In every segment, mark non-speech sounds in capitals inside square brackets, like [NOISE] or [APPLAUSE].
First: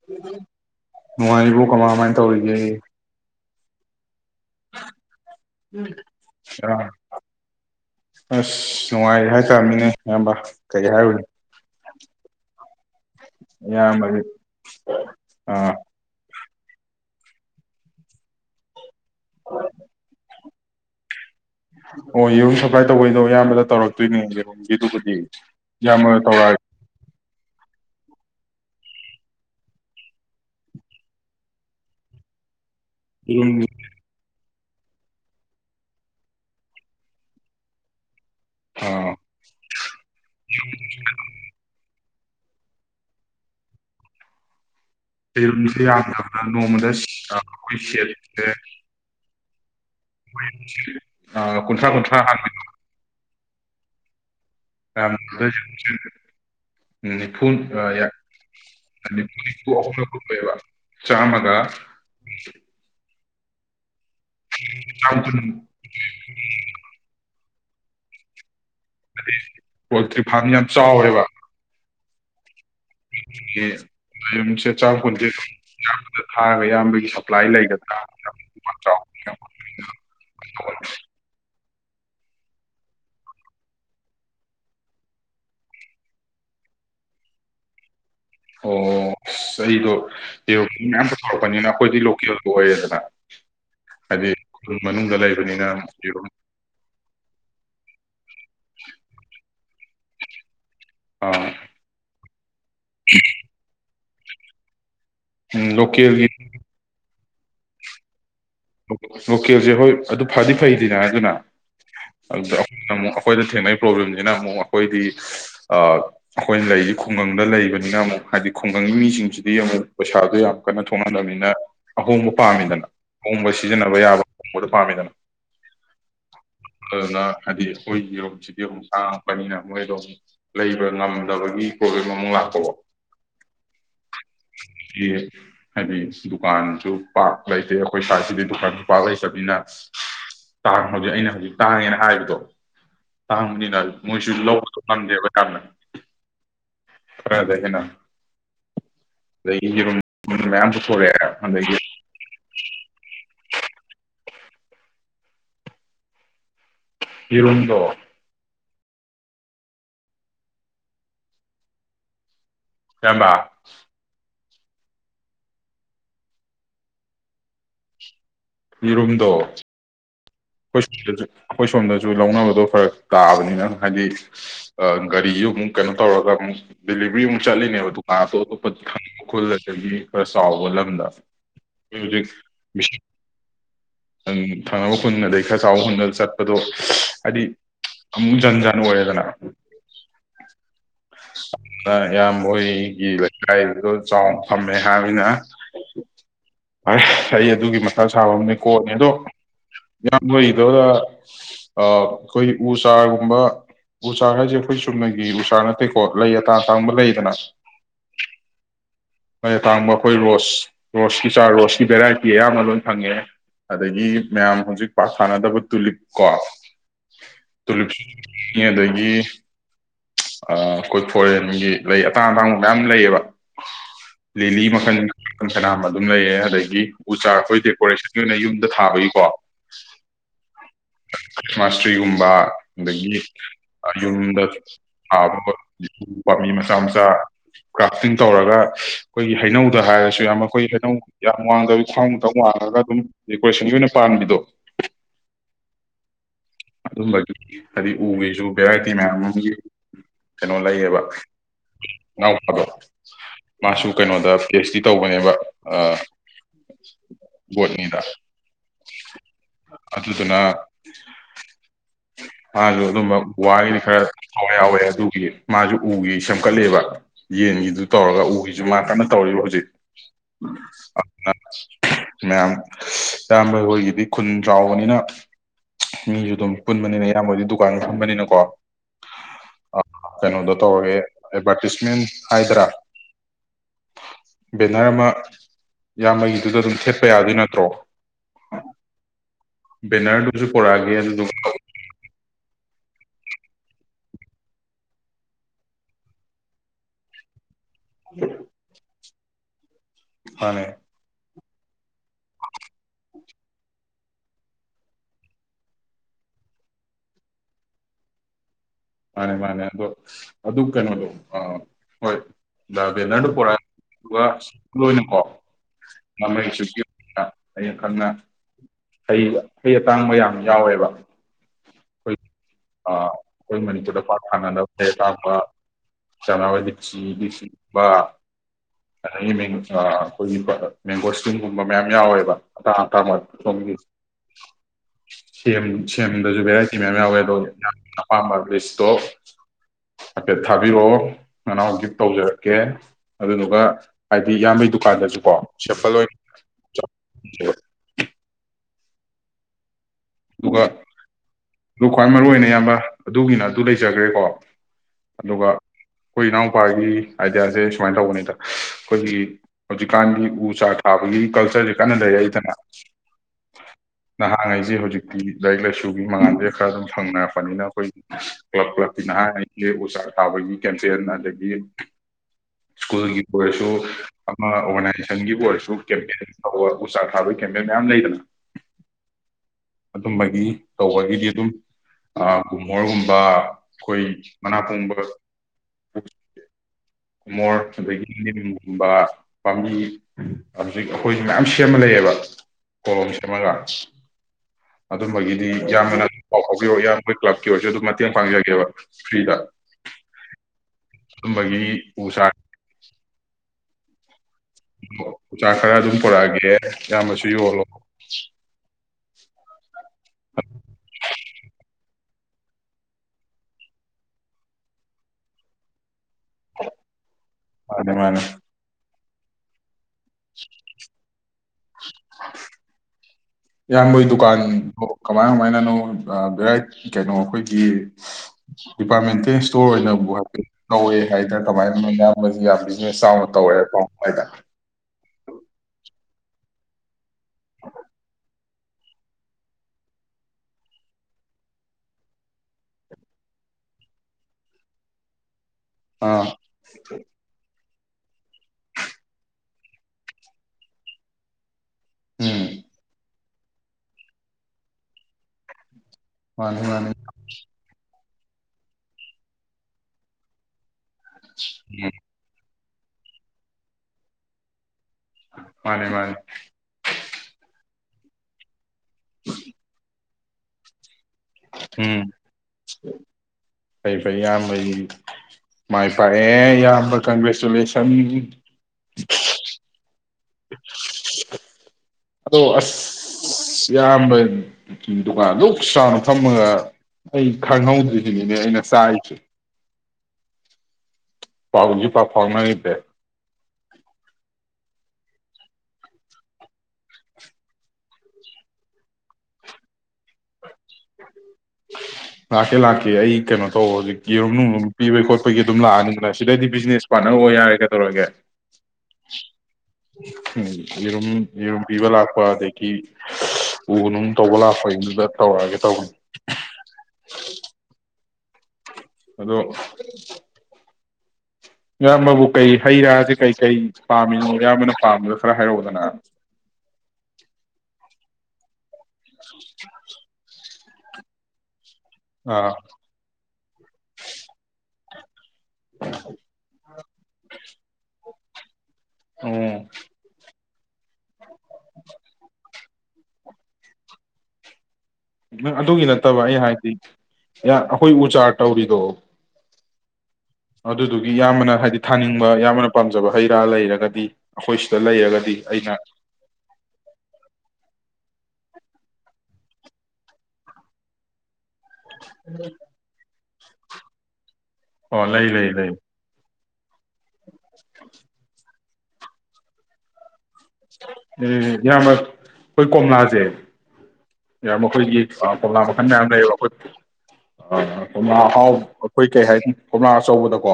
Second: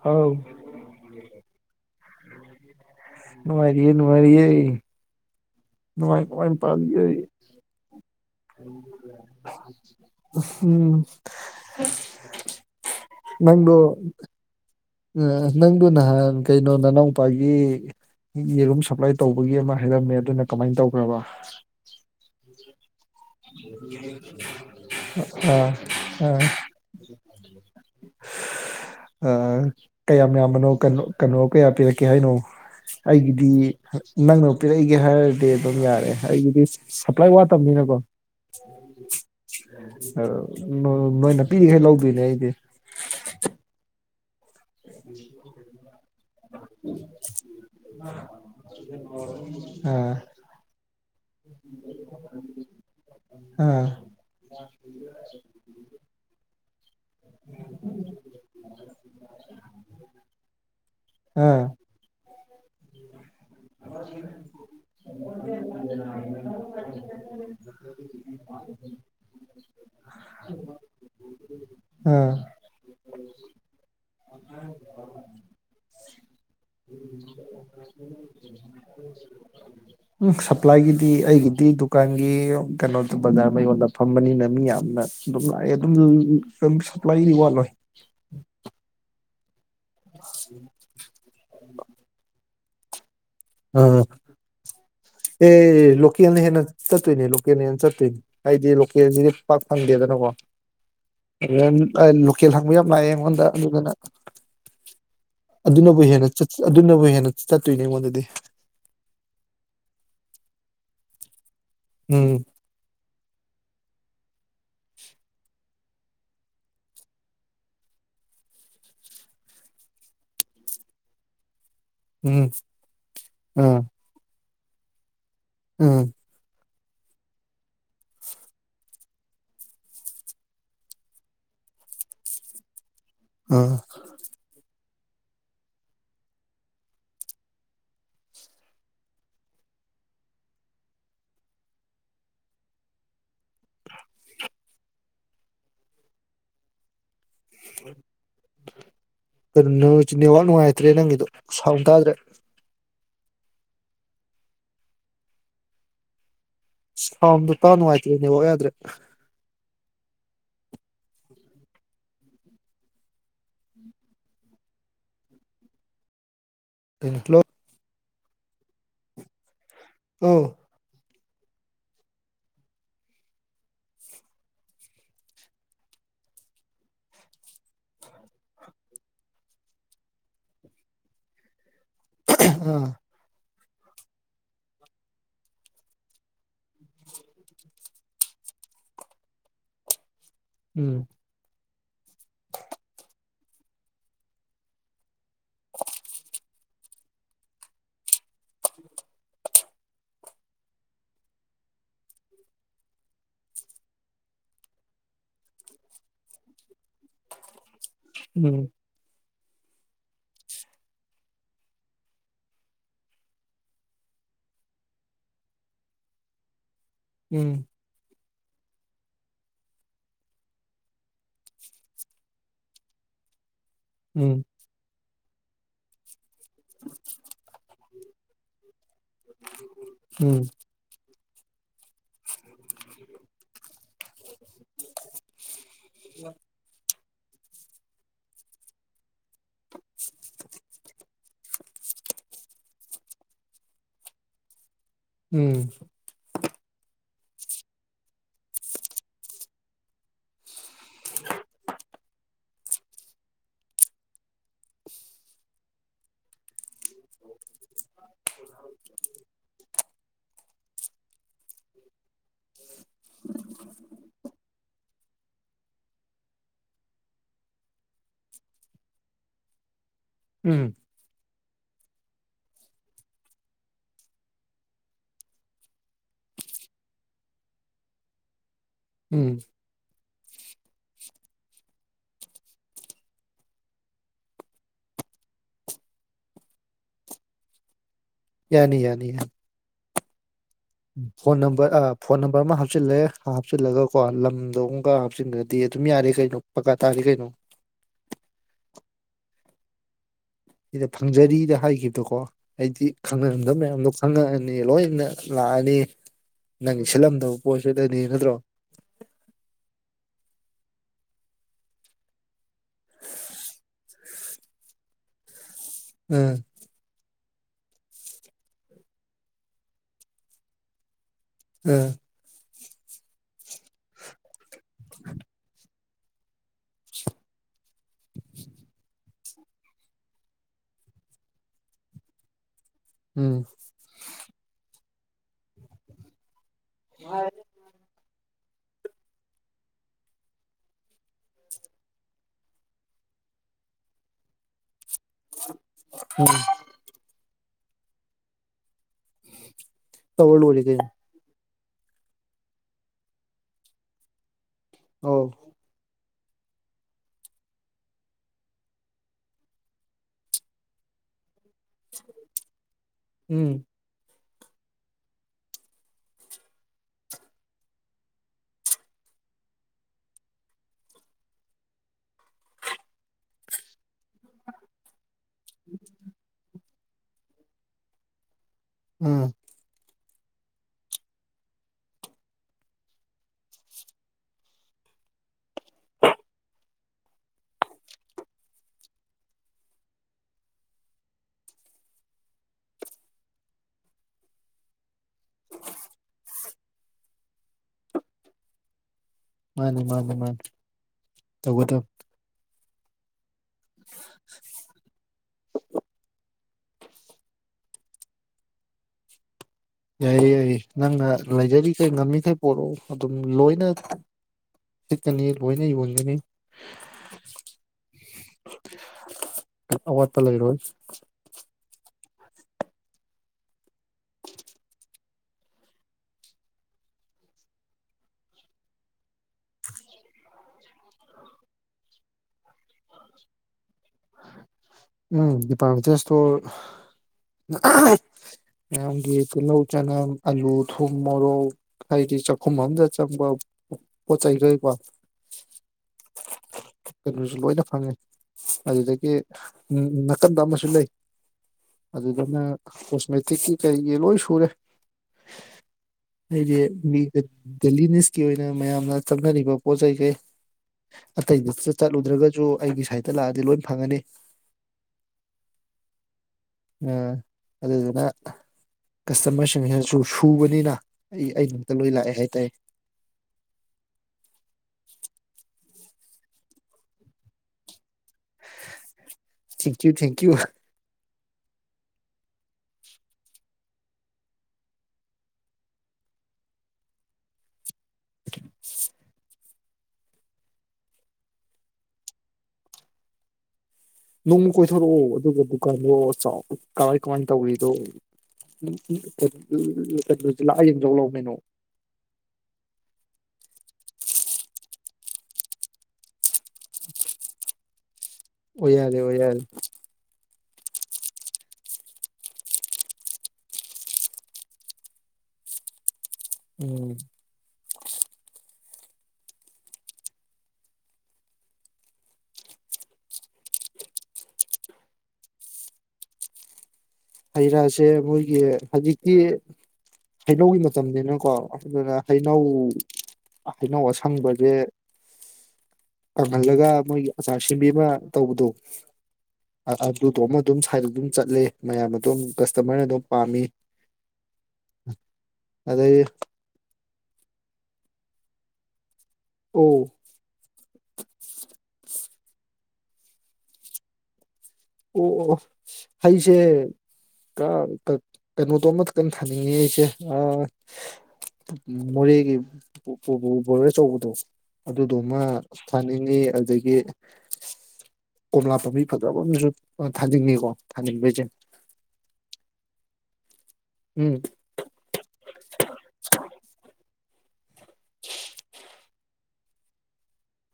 ꯑꯥꯎ ꯅꯨꯡꯉꯥꯏꯔꯤꯕꯣ ꯀꯃꯥꯏ ꯀꯃꯥꯏ ꯇꯧꯔꯤꯒꯦ ꯅꯨꯡꯉꯥꯏꯔꯤꯌꯦ ꯅꯨꯉꯥꯏꯔꯤꯌꯦ ꯅꯨꯡꯉꯥꯢ ꯀꯃꯥꯏ ꯏꯌꯥꯝ ꯄꯥꯟꯒꯦ ꯑꯁ ꯅꯨꯡꯉꯥꯏꯔꯤ ꯍꯥꯏꯇꯥꯥꯕꯅꯤꯅꯦ ꯏꯌꯥꯝꯕ ꯀꯩ ꯎꯝ ꯍꯥꯏꯔꯨꯅꯤ ꯅꯪꯗꯣ ꯏꯌꯥꯝꯕꯗꯤ ꯑꯥ ꯅꯪꯗꯣ ꯅꯍꯥꯟ ꯀꯩꯅꯣ ꯅꯅꯥꯎꯄꯥꯒꯤ ꯌꯦꯔꯨꯝ ꯁꯄ꯭ꯂꯥꯏ ꯇꯧꯕꯒꯤ ꯑꯃ ꯍꯥꯏꯔꯝꯃꯦ ꯑꯗꯨꯅ ꯀꯃꯥꯏꯅ ꯇꯧꯈ꯭ꯔꯕ ꯑꯣ ꯌꯦꯎ ꯁꯄꯥꯏ ꯇꯧꯕꯣꯏꯗꯣ ꯑꯌꯥꯝꯕꯗ ꯇꯧꯔꯛꯇꯣꯏꯅꯦ ꯂꯩꯔꯝꯒꯤ ꯑꯗꯨꯕꯨꯗꯤ ꯑꯥ ꯏꯌꯥꯝꯕ ꯑꯥ ꯇꯧꯔꯛꯑꯒꯦ ꯑ ꯀꯌꯥꯝ ꯌꯥꯝꯕꯅꯣ ꯀꯩꯅꯣ ꯀꯌꯥ ꯄꯤꯔꯛꯀꯦ ꯍꯥꯏꯅꯣ ꯑꯩꯒꯤꯗꯤ ꯌꯦꯔꯨꯝ ꯅꯪꯅ ꯄꯤꯔꯛꯏꯒꯦ ꯍꯥꯏꯔꯗꯤ ꯑꯗꯨꯝ ꯌꯥꯔꯦ ꯑꯩꯒꯤꯗꯤ ꯁꯄ꯭ꯂꯥꯏ ꯋꯥꯠꯇꯕꯅꯤꯅꯀꯣ ꯑꯥ ꯅꯣꯏꯅ ꯄꯤꯔꯤꯈꯩ ꯂꯧꯕꯤꯔꯤ ꯗꯤ ꯂꯩꯔꯨꯝꯁꯦ ꯌꯥꯝꯗꯕꯗ ꯅꯣꯡꯃꯗ ꯑꯩꯈꯣꯏ ꯁꯦꯠꯁꯦ ꯎꯝ ꯑ ꯀꯨꯊꯥ ꯀꯨꯊꯥ ꯍꯥꯏ ꯑꯝ ꯀ ꯂꯤꯐꯨ ꯑꯐꯨꯐꯨꯕ ꯆꯥꯃꯒ ꯑꯥ [INAUDIBLE] ꯎ [INAUDIBLE] ꯄꯣꯜꯇ꯭ꯔꯤ ꯐꯥꯔꯝ ꯌꯥꯝ ꯆꯥꯎꯔꯦꯕ ꯑꯝ ꯨꯝꯁꯦ ꯆꯥꯡ ꯀꯨꯟꯁꯦ ꯑꯗꯨꯌꯥꯝꯕꯗ ꯊꯥꯔꯒ ꯏꯌꯥꯝꯕꯒꯤ ꯁꯄ꯭ꯂꯥꯏ ꯂꯩꯒꯗ꯭ꯔꯥ ꯌꯥꯝ ꯆꯥꯎ ꯎꯝ ꯁꯄ꯭ꯂꯥꯏꯒꯤꯗꯤ ꯑꯩꯒꯤꯗꯤ ꯗꯨꯀꯥꯟꯒꯤ ꯀꯩꯅꯣꯗ ꯕꯖꯥꯔ ꯃꯉꯣꯟꯗ ꯐꯝꯕꯅꯤꯅ ꯃꯤ ꯌꯥꯝꯅ ꯑꯗꯨꯝ ꯂꯥꯛꯑꯦ ꯑꯗꯨꯝ ꯑꯗꯨꯝ ꯁꯄ꯭ꯂꯥꯏꯗꯤ ꯋꯥꯠꯂꯣꯏ ꯑꯣ ꯑꯩꯗꯣ ꯇꯧꯔꯛꯄꯅꯤꯅ ꯑꯩꯈꯣꯏꯗꯤ ꯂꯣꯀꯦꯜꯗꯣ ꯑꯣꯏꯌꯦꯦꯗꯅ ꯑꯥ ꯂꯩꯕꯅꯤꯅ ꯑꯦ ꯌꯦꯔꯨꯝ ꯂꯣꯀꯦꯜꯅ ꯍꯦꯟꯅ ꯆꯠꯇꯣꯏꯅꯦ ꯂꯣꯀꯦꯜꯅ ꯍꯦꯟꯅ ꯆꯠꯇꯣꯏꯅꯦ ꯍꯥꯏꯗꯤ ꯂꯣꯀꯦꯜꯁꯤꯗꯤ ꯄꯥꯛ ꯐꯪꯗꯦꯗ ꯀꯣ ꯑꯥ ꯂꯣꯀꯦꯜ ꯍꯪꯕ ꯌꯥꯝ ꯃꯥꯛꯌꯦ ꯑꯩꯉꯣꯟꯗ ꯑꯗꯨꯗꯨꯅ ꯎꯝ ꯑꯗꯨꯅꯕꯨ ꯍꯦꯟꯅ ꯂꯣꯀꯦꯜꯒꯤ ꯆꯠ ꯑꯗꯨꯅꯕꯨ ꯍꯦꯟꯅ ꯆꯠꯇꯨꯣꯏꯅꯦꯉꯣꯟꯗꯗꯤ ꯂꯣꯀꯦꯜꯁꯦ ꯍꯣꯏ ꯑꯗꯨ ꯐꯗꯤ ꯐꯩꯗꯤꯅꯦ ꯑꯗꯨꯅ ꯎꯝ ꯑꯗꯨ ꯑꯩꯈꯣꯏꯗ ꯊꯦꯡꯅꯩ ꯄꯣ꯭ꯂꯦꯝꯁꯤꯅ ꯑꯃꯨꯛ ꯍꯣꯏꯗꯤ ꯑꯩꯈꯣꯏꯅ ꯂꯩꯔꯤ ꯈꯨꯡꯒꯪꯗ ꯂꯩꯕꯅꯤꯅ ꯑꯃꯨꯛ ꯍꯥꯏꯗꯤ ꯈꯨꯡꯒꯪꯒꯤ ꯃꯤꯁꯤꯡꯁꯤꯗꯤ ꯑꯃꯨꯛ ꯄꯩꯁꯥꯗꯣ ꯌꯥꯝ ꯀꯟꯅ ꯊꯣꯛꯍꯟꯂꯕꯅꯤꯅ ꯑꯍꯣꯡꯕ ꯎꯝ ꯄꯥꯝꯃꯤꯗꯅ ꯑꯍꯣꯡꯕ ꯑꯥ ꯁꯤꯖꯤꯟꯅꯕ ꯌꯥꯕ ꯐꯥꯝꯗꯅ ꯎꯝ ꯑꯗꯨꯅ ꯍꯥꯏꯗꯤ ꯑꯩꯈꯣꯏ ꯌꯦꯔꯣꯁꯤꯗꯤ ꯑꯃꯝꯛ ꯍꯥꯡꯉꯛꯄꯅꯤꯅ ꯃꯣꯏꯗꯣ ꯑꯗꯨꯝ ꯂꯩꯕ ꯉꯝꯗꯕꯒꯤ ꯄ꯭ꯔꯣꯕ꯭ꯂꯦꯝ ꯑꯃꯨꯛ ꯂꯥꯛꯄꯧꯕ ꯑ ꯍꯥꯏꯗꯤ ꯗꯨꯀꯥꯟꯁꯨ ꯄꯥꯛꯄ ꯂꯩꯇꯦ ꯑꯩꯈꯣꯏ ꯁꯥꯏꯠꯁꯤꯗꯤ ꯗꯨꯀꯥꯟꯁꯨ ꯄꯥꯛꯄ ꯂꯩꯇꯕꯅꯤꯅ ꯇꯥꯡ ꯍꯧꯖꯤꯛ ꯑꯩꯅ ꯍꯧꯖꯤꯛ ꯇꯥꯡꯉꯦꯅ ꯍꯥꯏꯕꯗꯣ ꯇꯥꯡꯕꯅꯤꯅ ꯃꯣꯏꯁꯨ ꯂꯧꯕꯁꯨ ꯉꯝꯗꯦꯕ ꯌꯥꯝꯅ ꯈꯔꯗ ꯍꯦꯟꯅ ꯑꯗꯒꯤ ꯀꯩꯅꯣ ꯌꯦꯔꯨꯝ ꯅꯦꯋꯥꯛ ꯃꯌꯥꯝ ꯅꯨꯡꯉꯥꯏꯇ꯭ꯔꯦ ꯅꯪꯒꯤꯗꯣ ꯄꯨꯊꯣꯔꯛꯑꯦ ꯑꯗꯒꯤ ꯁꯥꯎꯟ ꯇꯥꯗ꯭ꯔꯦ ꯍ ꯌꯦꯔꯨꯝꯗꯣ ꯇꯥꯟꯅꯨꯡꯉꯥꯏꯇꯔꯤꯅꯤ ꯌꯥꯗ꯭ꯔꯦ [INAUDIBLE] ꯆꯝꯕ ꯀꯅꯤꯂꯣ ꯌꯦꯔꯨꯝꯗꯣ ꯑꯧ ꯀꯁ ꯑꯩꯈꯣꯏ ꯁꯣꯝꯗꯁꯨ ꯂꯧꯅꯕꯗꯣ ꯐꯔꯛ ꯇꯥꯕꯅꯤꯅ ꯍꯥꯏꯗꯤ ꯒꯥꯔꯤꯁꯨ ꯑꯃꯨꯛ ꯀꯩꯅꯣ ꯇꯧꯔꯒ ꯑꯃꯨꯛ ꯗꯦꯂꯤꯚꯔꯤ ꯑꯃꯨꯛ ꯆꯠꯂꯤꯅꯦꯕ ꯗꯨꯀꯥꯟ ꯑꯇꯣꯞ ꯑꯇꯣꯞꯄ ꯊꯪ ꯈꯨꯜ ꯑꯗꯒꯤ ꯈꯔ ꯆꯥꯎꯕ ꯂꯝꯗ ꯎꯝ ꯑꯥ ꯎꯪ ꯊꯥꯡꯅꯕ ꯈꯨꯨꯟ ꯑꯗꯩ ꯈꯔ ꯆꯥꯎ ꯍꯨꯟꯗ ꯆꯠꯄꯗꯣ ꯍꯥꯏꯗꯤ ꯑꯃꯨꯛ ꯖꯟ ꯖꯟ ꯑꯣꯏꯔꯦꯗꯅ ꯎꯝ ꯏꯌꯥꯝꯕꯣꯏꯒꯤ ꯂꯩꯀꯥꯏꯗꯨꯗꯣ ꯆꯥꯎꯅ ꯐꯝꯃꯦ ꯍꯥꯏꯅꯤꯅ ꯑ ꯑꯩ ꯑꯗꯨꯒꯤ ꯃꯇꯊꯥ ꯁꯥꯕ ꯑꯃꯅꯦ ꯀꯣꯠꯅꯦ ꯑꯗꯣ ꯌꯥꯝ ꯂꯣꯏꯔꯤꯗꯕꯗ ꯑꯩꯈꯣꯏ ꯎ ꯆꯥꯔꯒꯨꯝꯕ ꯎ ꯆꯥꯔ ꯍꯥꯏꯁꯦ ꯑꯩꯈꯣꯏ ꯆꯨꯝꯅꯒꯤ ꯎ ꯆꯥꯔ ꯅꯠꯇꯦꯀꯣ ꯂꯩ ꯑꯇꯥꯡ ꯑꯇꯥꯡꯕ ꯂꯩꯗꯅ ꯎꯝ ꯃꯅ ꯇꯥꯡꯕ ꯑꯩꯈꯣꯏ ꯔꯣꯁ ꯔꯣꯁꯀꯤ ꯆꯥꯔ ꯔꯣꯁꯀꯤ ꯚꯦꯔꯥꯏꯇꯤ ꯑꯌꯥꯝꯕ ꯂꯣꯏ ꯐꯪꯉꯦ ꯑꯗꯒꯤ ꯃꯌꯥꯝ ꯍꯧꯖꯤꯛ ꯁꯥꯟꯅꯗꯕ ꯇꯨꯂꯤꯞ ꯀꯣ ꯎꯝ ꯇꯅ ꯌꯦ ꯑꯗꯨꯗꯒꯤ ꯑꯩꯈꯣꯏ ꯐꯣꯔꯦꯟꯒꯤ ꯂꯩ ꯑꯇꯥꯡ ꯑꯇꯥꯡꯕ ꯃꯌꯥꯝ ꯂꯩꯌꯦꯕ ꯎꯝ ꯂꯦꯂꯤ ꯃꯀꯟ ꯀꯅꯥ ꯑꯃ ꯑꯗꯨꯝ ꯂꯩꯌꯦ ꯑꯗꯒꯤ ꯎ ꯆꯥ ꯑꯩꯈꯣꯏ ꯗꯦꯀꯣꯔꯦꯁꯟꯒꯤ ꯑꯣꯏꯅ ꯌꯨꯝꯗ ꯊꯥꯕꯒꯤ ꯎꯝ ꯈ꯭ꯔꯤꯁꯃꯥꯁ ꯇ꯭ꯔꯤꯒꯨꯝꯕ ꯑꯗꯒꯤ ꯌꯨꯝꯗ ꯊꯥꯕꯣꯐ ꯄꯥꯝꯕꯤ ꯃꯆꯥ ꯃꯆꯥ ꯀ꯭ꯔꯥꯐꯇꯤꯡ ꯇꯧꯔꯒ ꯑꯩꯈꯣꯏꯒꯤ ꯍꯩꯅꯧꯗ ꯍꯥꯏꯔꯁꯨ ꯌꯥꯝ ꯑꯩꯈꯣꯏ ꯍꯩꯅꯧ ꯌꯥꯝ ꯋꯥꯡꯗꯕꯤ ꯊꯥꯎꯇꯪ ꯋꯥꯡꯉꯒ ꯑꯗꯨꯝ ꯗꯦꯀꯣꯔꯦꯁꯟꯒꯤ ꯑꯣꯏꯅ ꯄꯕꯤꯗꯣ ꯎꯝ ꯑꯗꯨꯝꯕꯒꯤ ꯍꯥꯏꯗꯤ ꯎꯒꯤꯁꯨ ꯚꯦꯔꯥꯏꯇꯤ ꯃꯌꯥꯝ ꯑꯃꯒꯤ ꯀꯩꯅꯣ ꯂꯩꯌꯦꯕ ꯉꯥꯎꯄꯥꯗꯣ ꯃꯥꯁꯨ ꯀꯩꯅꯣꯗ ꯄꯤ ꯑꯩꯩꯆ ꯗꯤ ꯇꯧꯕꯅꯦꯕ ꯕꯣꯔꯠꯅꯤꯗ ꯑꯗꯨꯗꯨꯅ [UNINTELLIGIBLE] ꯌꯥꯎꯋꯦ ꯑꯗꯨꯒꯤ ꯃꯥꯁꯨ ꯎꯒꯤ ꯁꯦꯝꯒꯠꯂꯦꯕ ꯌꯦꯟꯒꯤꯗꯨ ꯇꯧꯔꯒ ꯎꯒꯤꯁꯨ ꯃꯥ ꯀꯟꯅ ꯇꯧꯔꯤꯕ ꯍꯧꯖꯤꯛ꯫ [INAUDIBLE] ꯎꯝ ꯃꯌꯥꯝ ꯏꯌꯥꯝꯕ ꯑꯩꯈꯣꯏꯒꯤꯗꯤ ꯈꯨꯟ ꯆꯥꯎꯕꯅꯤꯅ ꯃꯤꯁꯨ ꯑꯗꯨꯝ ꯄꯨꯟꯕꯅꯤꯅ ꯏꯌꯥꯝꯕꯗꯤ ꯗꯨꯀꯥꯟꯁꯨ ꯐꯟꯕꯅꯤꯅꯀꯣ ꯎꯝ꯫ ꯀꯩꯅꯣꯗꯣ ꯇꯧꯔꯒꯦ ꯑꯦꯚꯔꯇꯤꯁꯃꯦꯟ ꯍꯥꯏꯗ꯭ꯔꯥ ꯕꯦꯅꯔ ꯑꯃ ꯏꯌꯥꯝꯕꯒꯤꯗꯨꯗ ꯑꯗꯨꯝ ꯊꯦꯠꯄ ꯌꯥꯗꯣꯏ ꯅꯠꯇ꯭ꯔꯣ? ꯌꯥꯅꯤ ꯌꯥꯅꯤ ꯌꯥꯅꯤ ꯕ ꯑꯦꯅꯦꯔ ꯐꯣꯟ ꯅꯝꯕꯔ ꯐꯣꯟ ꯅꯝꯕꯔ ꯑꯃ ꯍꯥꯞꯆꯤꯜꯂꯦ ꯍꯥꯞꯆꯤꯜꯂꯒ ꯀꯣ ꯂꯝꯗꯣ ꯑꯃꯨꯛꯀ ꯍꯥꯞꯆꯤꯟꯈ꯭ꯔꯗꯤ ꯑꯗꯨꯝ ꯌꯥꯔꯦ ꯀꯩꯅꯣ ꯄꯀꯥ ꯇꯥꯔꯦ ꯀꯩꯅꯣ꯫ [INAUDIBLE] ꯃꯥꯅꯦ ꯁꯤꯗ ꯐꯪꯖꯔꯤꯗ ꯍꯥꯏꯈꯤꯕꯗꯀꯣ ꯑꯩꯗꯤ ꯈꯪꯉꯝꯗꯕ ꯃꯌꯥꯝꯗꯣ ꯈꯪꯉꯛꯑꯅꯤ ꯂꯣꯏꯅ ꯂꯥꯛꯑꯅꯤ ꯅꯪ ꯁꯤꯜꯂꯝꯗꯕ ꯄꯣꯠꯁꯤꯗꯅꯤ ꯅꯠꯇ꯭ꯔꯣ ꯫ ꯃꯥꯅꯦ - ꯃꯥꯅꯦ ꯑꯗꯣ ꯑꯗꯨ ꯀꯩꯅꯣꯗꯣ ꯍꯣꯏ ꯕꯦꯅꯔꯗꯣ ꯄꯨꯣꯔꯛꯑ ꯑꯗꯨꯒ ꯑꯣꯏꯅꯀꯣ ꯑꯥ [UNINTELLIGIBLE] ꯑꯩꯅ ꯈꯪꯅ ꯍꯩ -ꯍꯩ ꯑꯇꯥꯡꯕ ꯌꯥꯝ ꯌꯥꯎꯋꯦꯕ꯫ ꯎꯝ꯫ ꯑ ꯑꯩꯈꯣꯏ ꯃꯅꯤꯄꯨꯔꯗ ꯄꯥꯛ ꯊꯥꯅꯗ ꯍꯩ ꯑꯇꯥꯡꯕ꯫ [UNINTELLIGIBLE] ꯕꯥ ꯑꯗꯒꯤ ꯃ ꯑꯩꯈꯣꯏꯒꯤ ꯃꯦꯡꯒꯣ ꯁ꯭ꯇꯝꯒꯨꯝꯕ ꯃꯌꯥꯝ ꯌꯥꯎꯋꯦꯕ꯫ ꯑꯇꯥꯡ - ꯑꯇꯥꯡꯕ꯫ ꯎꯝ ꯁꯦꯝ ꯁꯦꯝꯗꯖꯨ ꯃꯌꯥꯝ ꯌꯥꯎꯋꯦ ꯑꯗꯣ ꯌꯥꯝ ꯑꯄꯥꯝꯕ ꯂꯤꯁꯇꯣ ꯍꯥꯏꯐꯦꯠ ꯊꯥꯕꯤꯔꯛꯑꯣ ꯅꯥꯑꯣ ꯒꯤꯞ ꯇꯧꯖꯔꯛꯀꯦ ꯑꯗꯨꯗꯨꯒ ꯍꯥꯏꯗꯤ ꯏꯌꯥꯝꯕꯩꯗꯨ ꯀꯥꯟꯗꯁꯨꯀꯣ ꯁꯤꯝꯄꯜ ꯑꯣꯏꯅ ꯎꯝ [INAUDIBLE] ꯇꯧꯔ ꯂꯣꯏꯔꯦ ꯑꯗꯨꯒ ꯀꯩꯅꯣ ꯫ ꯑꯗꯨ ꯈ꯭ꯋꯥꯏ ꯃꯔꯨ ꯑꯣꯏꯅ ꯏꯌꯥꯝꯕ ꯑꯗꯨꯒꯤꯅ ꯑꯗꯨ ꯂꯩꯖꯈ꯭ꯔꯦꯀꯣ ꯑꯧ ꯑꯗꯨꯒ ꯑꯩꯈꯣꯏ ꯏꯅꯥꯎꯄꯥꯒꯤ ꯑꯥꯏꯗꯤꯌꯥꯁꯦ ꯁꯨꯃꯥꯏꯅ ꯇꯧꯕꯅꯤꯗ ꯑꯩꯈꯣꯏꯒꯤ ꯍꯧꯖꯤꯛꯀꯥꯟꯒꯤ ꯎ ꯆꯥꯔ ꯊꯥꯕꯒꯤ ꯀꯜꯆꯔꯁꯤ ꯀꯅ ꯂꯩ ꯗꯅꯥ ꯎꯝ ꯅꯍꯥ ꯑꯩꯁꯦ ꯍꯧꯖꯤꯛ ꯂꯥꯏꯔꯤꯛ ꯂꯥꯏꯁꯨꯒꯤ ꯃꯉꯥꯟꯁꯦ ꯈꯔ ꯑꯗꯨꯝ ꯐꯪꯅꯔꯛꯄꯅꯤꯅ ꯑꯩꯈꯣꯏꯒꯤ ꯀ꯭ꯂꯕ - ꯀ꯭ꯂꯕꯀꯤꯅ ꯍꯥꯏꯔꯆꯦ ꯎ ꯆꯥ ꯊꯥꯕꯒꯤ ꯀꯦꯝꯄꯦꯟ ꯑꯗꯒꯤ ꯁ꯭ꯀꯨꯜꯒꯤ ꯑꯣꯏꯔꯁꯨ ꯑꯃ ꯑꯣꯔꯒꯅꯥꯏꯖ ꯁꯟꯒꯤꯕꯨ ꯑꯣꯏꯔꯁꯨ ꯀꯦꯝꯄꯦꯦꯟ ꯐ ꯑꯣꯏ ꯎ ꯆꯥ ꯊꯥꯕꯒꯤ ꯀꯦꯝꯕꯦꯟ ꯃꯌꯥꯝ ꯂꯩꯗꯅ ꯎꯝ ꯑꯗꯨꯝꯕꯒꯤ ꯇꯧꯕꯒꯤꯗꯤ ꯑꯗꯨꯝ ꯀꯨꯃꯣꯔꯒꯨꯝꯕ ꯑꯩꯈꯣꯏ ꯃꯅꯥ ꯄꯣꯡꯕ ꯀꯨꯃꯣꯔ ꯑꯗꯒꯤꯨꯝꯒꯨꯝꯕ ꯄꯥꯝꯕꯤ ꯍꯧꯖꯤꯛ ꯑꯩꯈꯣꯏꯁꯨ ꯃꯌꯥꯝ ꯁꯦꯝꯃ ꯂꯩꯌꯦꯕ ꯀꯣꯂꯣꯝ ꯁꯦꯝꯃꯒ ꯑꯗꯨꯝꯕꯒꯤꯗꯤ ꯌꯥꯝꯕꯅ ꯑꯗꯨꯝ ꯄꯥꯎ ꯐꯥꯎꯕꯤꯔꯛꯑꯣ ꯌꯥꯝ ꯃꯣꯏ ꯀ꯭ꯂꯕꯀꯤ ꯑꯣꯏꯔꯁꯨ ꯑꯗꯨꯝ ꯃꯇꯦꯡ ꯄꯥꯡꯖꯒꯦꯕ ꯐ꯭ꯔꯤꯗ ꯃꯥꯅꯤ ꯃꯥꯅꯤ ꯃꯥꯅꯤ ꯑꯗꯨꯝꯕꯒꯤ ꯇꯧꯒꯗꯕ ꯎ ꯆꯔ [INAUDIBLE] ꯎ ꯆꯔꯥ ꯈꯔ ꯑꯗꯨꯝ ꯄꯨꯔꯛꯑꯒꯦ ꯏꯌꯥꯝꯕꯁꯨ ꯌꯣꯜꯂꯣ ꯌꯥꯏ ꯌꯦ ꯌꯥꯏ ꯌꯦ ꯅꯪꯅ ꯂꯩꯖꯔꯤꯈꯩ ꯉꯝꯃꯤꯈꯩ ꯄꯣꯔꯛꯑꯣ ꯑꯗꯨꯝ ꯂꯣꯏꯅ ꯆꯠꯀꯅꯤ ꯂꯣꯏꯅ ꯌꯣꯟꯒꯅꯤ ꯃꯥꯅꯦ ꯃꯥꯅꯦ [INAUDIBLE] ꯑꯋꯥꯠꯄ ꯂꯩꯔꯣ [INAUDIBLE] ꯏꯌꯥꯝꯕꯩ ꯗꯨꯀꯥꯟ ꯀꯃꯥꯏ ꯀꯃꯥꯏꯅꯅꯣ ꯚꯦꯔꯥꯏ ꯀꯩꯅꯣ ꯑꯩꯈꯣꯏꯒꯤ ꯗꯤꯄꯥꯔꯠꯃꯦꯟ ꯏꯁꯇꯣꯔ ꯑꯣꯏꯅꯕꯨ ꯍꯥꯞꯦ ꯀꯧꯋꯦ ꯍꯥꯏꯗꯅ ꯀꯃꯥꯏꯅ ꯑꯌꯥꯝꯕꯁꯤ ꯌꯥꯝ ꯕꯤꯖꯤꯅꯦꯁ ꯆꯥꯎꯅ ꯇꯧꯋꯦ ꯄꯥꯎ ꯑꯃꯥꯍꯥꯌꯒꯨꯝ ꯍꯥꯏꯗ ꯎꯝ ꯗꯤꯄꯥꯔꯠꯃꯦꯟꯇꯦꯜ ꯏꯁꯇꯣꯔ ꯃꯌꯥꯝꯒꯤ ꯇꯤꯜꯅꯧ ꯆꯅꯝ ꯑꯂꯨ ꯊꯨꯝ ꯃꯣꯔꯣꯛ ꯍꯥꯏꯗꯤ ꯆꯥꯛꯈꯨꯝ ꯑꯝꯗ ꯆꯪꯕ ꯄꯣꯠ ꯆꯩꯩ ꯂꯩꯀꯣ ꯑꯥ ꯐꯪꯉꯤ ꯑꯗꯨꯗꯒꯤ ꯎꯝ ꯅꯥꯀꯟ ꯇꯝꯕꯁꯨ ꯂꯩ ꯑꯗꯨꯗꯅ ꯎꯝ ꯃꯇꯤꯛꯀꯤ ꯀꯔꯤꯒꯤ ꯂꯣꯏ ꯁꯨꯔꯦ ꯑꯩꯗꯤ ꯃꯥꯅꯤ ꯃꯥꯅꯤ ꯃꯤ ꯗꯥꯢꯜꯠ ꯀꯤ ꯑꯣꯏꯅ ꯃꯌꯥꯝꯅ ꯆꯪꯅꯔꯤꯕ ꯄꯣꯠ ꯉꯥꯏ ꯑꯇꯩꯗꯨꯗ ꯎꯝ ꯆꯠꯂꯨꯗ꯭ꯔꯒꯁꯨ ꯑꯩꯒꯤ ꯁꯥꯏꯠꯇꯒꯤ ꯂꯥꯛꯑꯗꯤ ꯂꯣꯏ ꯐꯪꯉꯅꯤ ꯃꯥꯅꯦ ꯃꯥꯅꯦ ꯑꯗꯨꯗꯨꯅ ꯀꯁꯇꯕꯥꯔ ꯁꯃꯤꯅꯥꯁꯨ ꯁꯨꯕꯅꯤꯅ ꯑꯩ ꯑꯩ ꯅꯛꯇ ꯂꯣꯏ ꯎꯝ ꯂꯥꯛꯑꯦ ꯍꯥꯏꯇꯥꯔꯦ ꯐꯩ ꯐꯩ ꯏꯌꯥꯝꯕ ꯃꯥꯏ ꯄꯥꯛꯑꯦ ꯏꯌꯥꯝꯕ ꯀꯪꯒ꯭ꯔꯦꯆꯨꯂꯦꯁꯟ ꯊꯥꯟꯛ ꯎ ꯊꯟ ꯀꯌꯨ ꯑꯗꯣ ꯑꯁ ꯏꯌꯥꯝꯕ ꯗꯨꯀꯥꯟ ꯂꯛ ꯆꯥꯎꯅ ꯐꯝꯃꯒ ꯑꯩ ꯈꯪꯍꯧꯗꯦ ꯑꯩꯗꯨꯒꯤꯅꯦ ꯑꯩꯅꯥ ꯆꯥꯛꯏꯁꯦ ꯄꯥꯎꯖꯤ ꯄꯥꯛ ꯐꯥꯎꯃꯈꯤꯗꯔ꯭ꯦ ꯅꯣꯡꯃ ꯀꯣꯏꯊꯣꯔꯛꯑꯣ ꯑꯗꯨꯒ ꯗꯨꯀꯥꯟꯗꯣ ꯆꯥꯎ ꯀꯃꯥꯏ ꯀꯃꯥꯏ ꯇꯧꯔꯤꯗꯣ ꯂꯜ ꯂꯜ ꯂꯥꯛꯑ ꯌꯦꯡꯖꯧ ꯂꯥꯎ ꯀꯩꯅꯣ ꯂꯥꯛꯀꯦ ꯂꯥꯛꯀꯦ ꯑꯩ ꯀꯦꯅꯣ ꯇꯧꯕꯒꯤ ꯌꯦꯔꯨꯝ ꯅꯨꯡꯂꯨꯡ ꯄꯤꯕꯩ ꯈꯣꯠꯄꯒꯤ ꯗꯨꯝ ꯂꯥꯛꯑꯅꯤꯗꯅ ꯁꯤꯗꯩꯗꯤ ꯕꯤꯖꯤꯅꯦꯁ ꯄꯥꯠꯅꯔ ꯑꯣꯏ ꯌꯥꯔꯦ ꯀꯩꯗꯧꯔꯒꯦ ꯑꯣꯏ ꯌꯥꯔꯦ ꯑꯣꯏ ꯌꯥꯔꯦ ꯎꯝ ꯌꯦꯔꯨꯝ ꯌꯦꯔꯨꯝ ꯄꯤꯕ ꯂꯥꯛꯄ ꯑꯗꯒꯤ ꯎꯅꯨꯡ ꯇꯧꯕ ꯂꯥꯛꯄꯩꯗꯨꯗ ꯇꯧꯔꯛꯑꯒꯦ ꯇꯧꯕꯅꯤ ꯎꯝ ꯑꯗꯣ ꯏꯌꯥꯝꯕꯕꯨ ꯀꯩ ꯍꯩ ꯔꯥꯖꯦ ꯀꯩꯀꯩ ꯄꯥꯝꯃꯤꯅꯣ ꯏꯌꯥꯝꯕꯅ ꯄꯥꯝꯕꯗꯣ ꯈꯔ ꯍꯥꯏꯔꯛꯎꯗꯅ ꯍꯩ ꯔꯥꯁꯦ ꯃꯣꯏꯒꯤ ꯍꯖꯤꯛ ꯇꯤ ꯍꯩꯅꯧꯒꯤ ꯃꯠ ꯇꯝꯅꯤꯅ ꯀꯣ ꯑꯗꯨꯅ ꯍꯩꯅꯧ ꯑꯥ ꯍꯩꯅꯧ ꯑꯁꯪꯕꯖꯦ ꯀꯪꯍꯜꯂꯒ ꯃꯣꯏꯒꯤ ꯑꯆꯥꯔ ꯁꯦꯝꯕꯤ ꯑꯃ ꯇꯧꯕꯗꯣ ꯎꯝ ꯑꯑꯗꯨꯗꯣꯃꯠ ꯗꯨꯝ ꯁꯥꯏꯗ ꯗꯨꯝ ꯆꯠꯂꯦ ꯃꯌꯥꯝ ꯗꯨꯝ ꯀꯁꯇꯃꯔꯅ ꯑꯗꯨꯝ ꯄꯥꯝꯃꯤ ꯅꯪ ꯑꯗꯨꯒꯤ ꯑꯗꯩ ꯅꯠꯇꯕ ꯑꯩ ꯍꯥꯏꯕꯗꯤ ꯌꯥ ꯑꯈꯣꯏ ꯎ ꯆꯥꯔ ꯇꯧꯔꯤꯗꯣ ꯑꯧ ꯑꯗꯨꯗꯨꯒꯤ ꯌꯥꯝꯕꯅ ꯍꯥꯏꯗꯤ ꯊꯥꯅꯤꯡ ꯕ ꯏꯌꯥꯝꯕꯅ ꯄꯥꯝꯖꯕ ꯍꯩ ꯔꯥ ꯂꯩꯔꯒꯗꯤ ꯑꯩꯈꯣꯏ ꯁꯤꯗ ꯑꯣ ꯑꯣ ꯑꯣ ꯂꯩꯔꯒꯗꯤ ꯑꯩꯅ ꯍꯩꯁꯦ ꯀ ꯀꯩꯅꯣꯗꯣ ꯑꯃꯈꯇꯪ ꯊꯥꯅꯤꯡꯉꯤ ꯑꯩꯁꯦ ꯑꯥ ꯃꯣꯔꯦꯒꯤ [UNINTELLIGIBLE] ꯕꯣꯔꯣꯏ ꯑꯆꯧꯕꯗꯣ ꯑꯣ ꯑꯗꯨꯗꯣꯃ ꯂꯩ ꯂꯩ ꯂꯩ ꯊꯥꯅꯤꯡꯉꯤ ꯑꯗꯩ ꯌꯦ ꯀꯣꯝꯂꯥꯞ ꯄꯕꯤ ꯐꯖꯕꯝꯖꯨꯠ ꯑꯣ [UNINTELLIGIBLE] ꯎꯝ ꯏꯌꯥꯝꯕ ꯈꯣꯏ ꯀꯣꯝꯂꯥ [UNINTELLIGIBLE] ꯎꯝ ꯌꯥꯝ ꯑꯈꯣꯏꯒꯤ ꯑꯥ ꯀꯣꯝꯂꯥ ꯃꯈꯟ ꯃꯌꯥꯝ ꯂꯩꯑꯕ ꯑꯈꯣꯏ ꯑꯥ ꯀꯣꯝꯂꯥ ꯑꯍꯥꯎ ꯑꯈꯣꯏ ꯀꯩ ꯍꯥꯏꯅꯤ ꯀꯣꯝꯂꯥ ꯑꯆꯧꯕꯗꯀꯣ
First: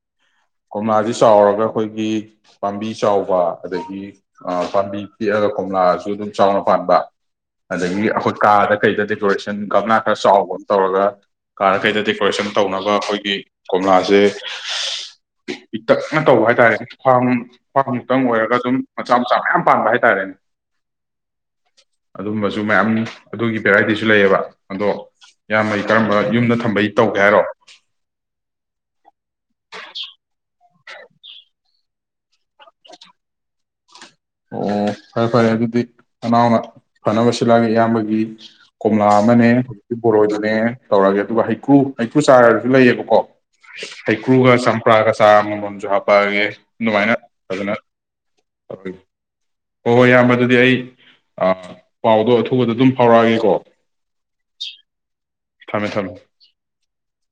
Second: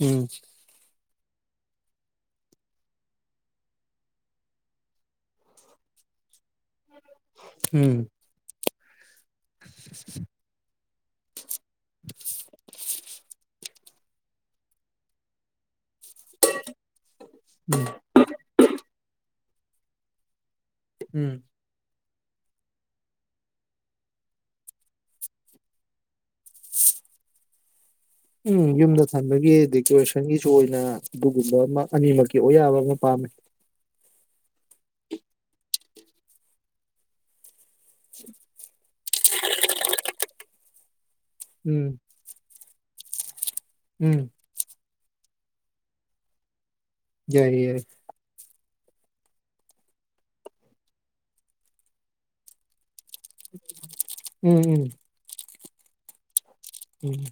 ꯎꯝ ꯀꯣꯝꯂꯥꯁꯤ ꯆꯥꯎꯔꯒ ꯑꯈꯣꯏꯒꯤ ꯄꯥꯝꯕꯤ ꯆꯥꯎꯕ ꯑꯗꯒꯤ ꯑ ꯄꯥꯝꯕꯤ ꯄꯤꯛꯑꯒ ꯀꯣꯝꯂꯥꯁꯨ ꯑꯗꯨꯝ ꯆꯥꯎꯅ ꯄꯥꯟꯕ ꯎꯝ ꯑꯗꯒꯤ ꯑꯈꯣꯏ ꯀꯥꯗ [UNINTELLIGIBLE] ꯁꯟ ꯒꯪꯉꯥ ꯈꯔ ꯆꯥꯎꯕ ꯑꯃ ꯇꯧꯔꯒ [INAUDIBLE] ꯀꯥꯔꯈꯩꯗ ꯗꯦꯀꯣꯔꯦꯁꯟ ꯇꯧꯅꯕ ꯑꯈꯣꯏ [UNINTELLIGIBLE] ꯀꯣꯝꯂꯥꯁꯦ [INAUDIBLE] ꯄꯤꯇꯛꯅ ꯇꯧꯕ ꯍꯥꯏꯇꯥꯔꯦꯅꯦ ꯐꯥꯝ ꯎꯝ ꯐꯥꯔꯝꯇꯪ ꯑꯣꯏꯔꯒ ꯑꯗꯨꯝ ꯃꯆꯥ ꯃꯆꯥ ꯃꯌꯥꯝ ꯄꯥꯟꯕ ꯍꯥꯏꯇꯥꯔꯦꯅꯦ ꯎꯝ ꯑꯗꯨꯝꯕꯁꯨ ꯃꯌꯥꯝ ꯑꯗꯨꯒꯤ ꯚꯦꯔꯥꯏꯇꯤꯁꯨ ꯂꯩꯑꯕ ꯑꯗꯣ ꯏꯌꯥꯝꯕꯩ ꯀꯔꯝꯕ ꯌꯨꯝꯗ ꯊꯝꯕꯩ ꯇꯧꯒꯦ ꯍꯥꯏꯔꯣ ꯎꯝ ꯌꯨꯝꯗ ꯊꯝꯕꯒꯤ ꯗꯦꯀꯣꯔꯦꯁꯟꯒꯤꯁꯨ ꯑꯣꯏꯅ ꯑꯗꯨꯒꯨꯝꯕ ꯑꯃ ꯑꯅꯤꯃꯛꯀꯤ ꯑꯣꯏ ꯌꯥꯕ ꯑꯃ ꯄꯥꯝꯃꯦ ꯑꯣ ꯐꯔꯦ ꯐꯔꯦ ꯑꯗꯨꯗꯤ ꯅꯅꯥꯎꯅ ꯐꯅꯕ ꯁꯤꯜꯂꯛꯑꯒꯦ ꯏꯌꯥꯝꯕꯒꯤ ꯀꯣꯝꯂꯥ ꯑꯃꯅꯦ ꯍꯧꯖꯤꯛꯇꯤ ꯕꯣꯔꯣꯏꯗꯨꯅꯦ ꯇꯧꯔꯒꯦ ꯑꯗꯨꯒ ꯍꯩꯀꯨ ꯎꯝ ꯍꯩꯀꯨ ꯆꯥꯔ ꯂꯩꯌꯦꯕꯀꯣ ꯎꯝ ꯍꯩꯀ꯭ꯔꯨꯒ ꯆꯥꯝ ꯄ꯭ꯔꯥ ꯒ ꯆꯥꯔ ꯑꯃ ꯃꯟꯖꯨ ꯍꯥꯄꯛꯑꯒꯦ ꯌꯥꯏꯌꯦ ꯃꯥꯏꯌꯦ [UNINTELLIGIBLE] ꯍꯣꯏ ꯍꯣꯏ ꯏꯌꯥꯝꯕ ꯑꯗꯨꯗꯤ ꯑꯩ ꯄꯥꯎꯗꯣ ꯑꯊꯨꯕꯗ ꯑꯗꯨꯝ ꯐꯧꯔꯛꯑꯒꯦꯀꯣ ꯎꯝ ꯎꯝ ꯊꯝꯃꯦ ꯊꯝꯃꯦ ꯎꯝ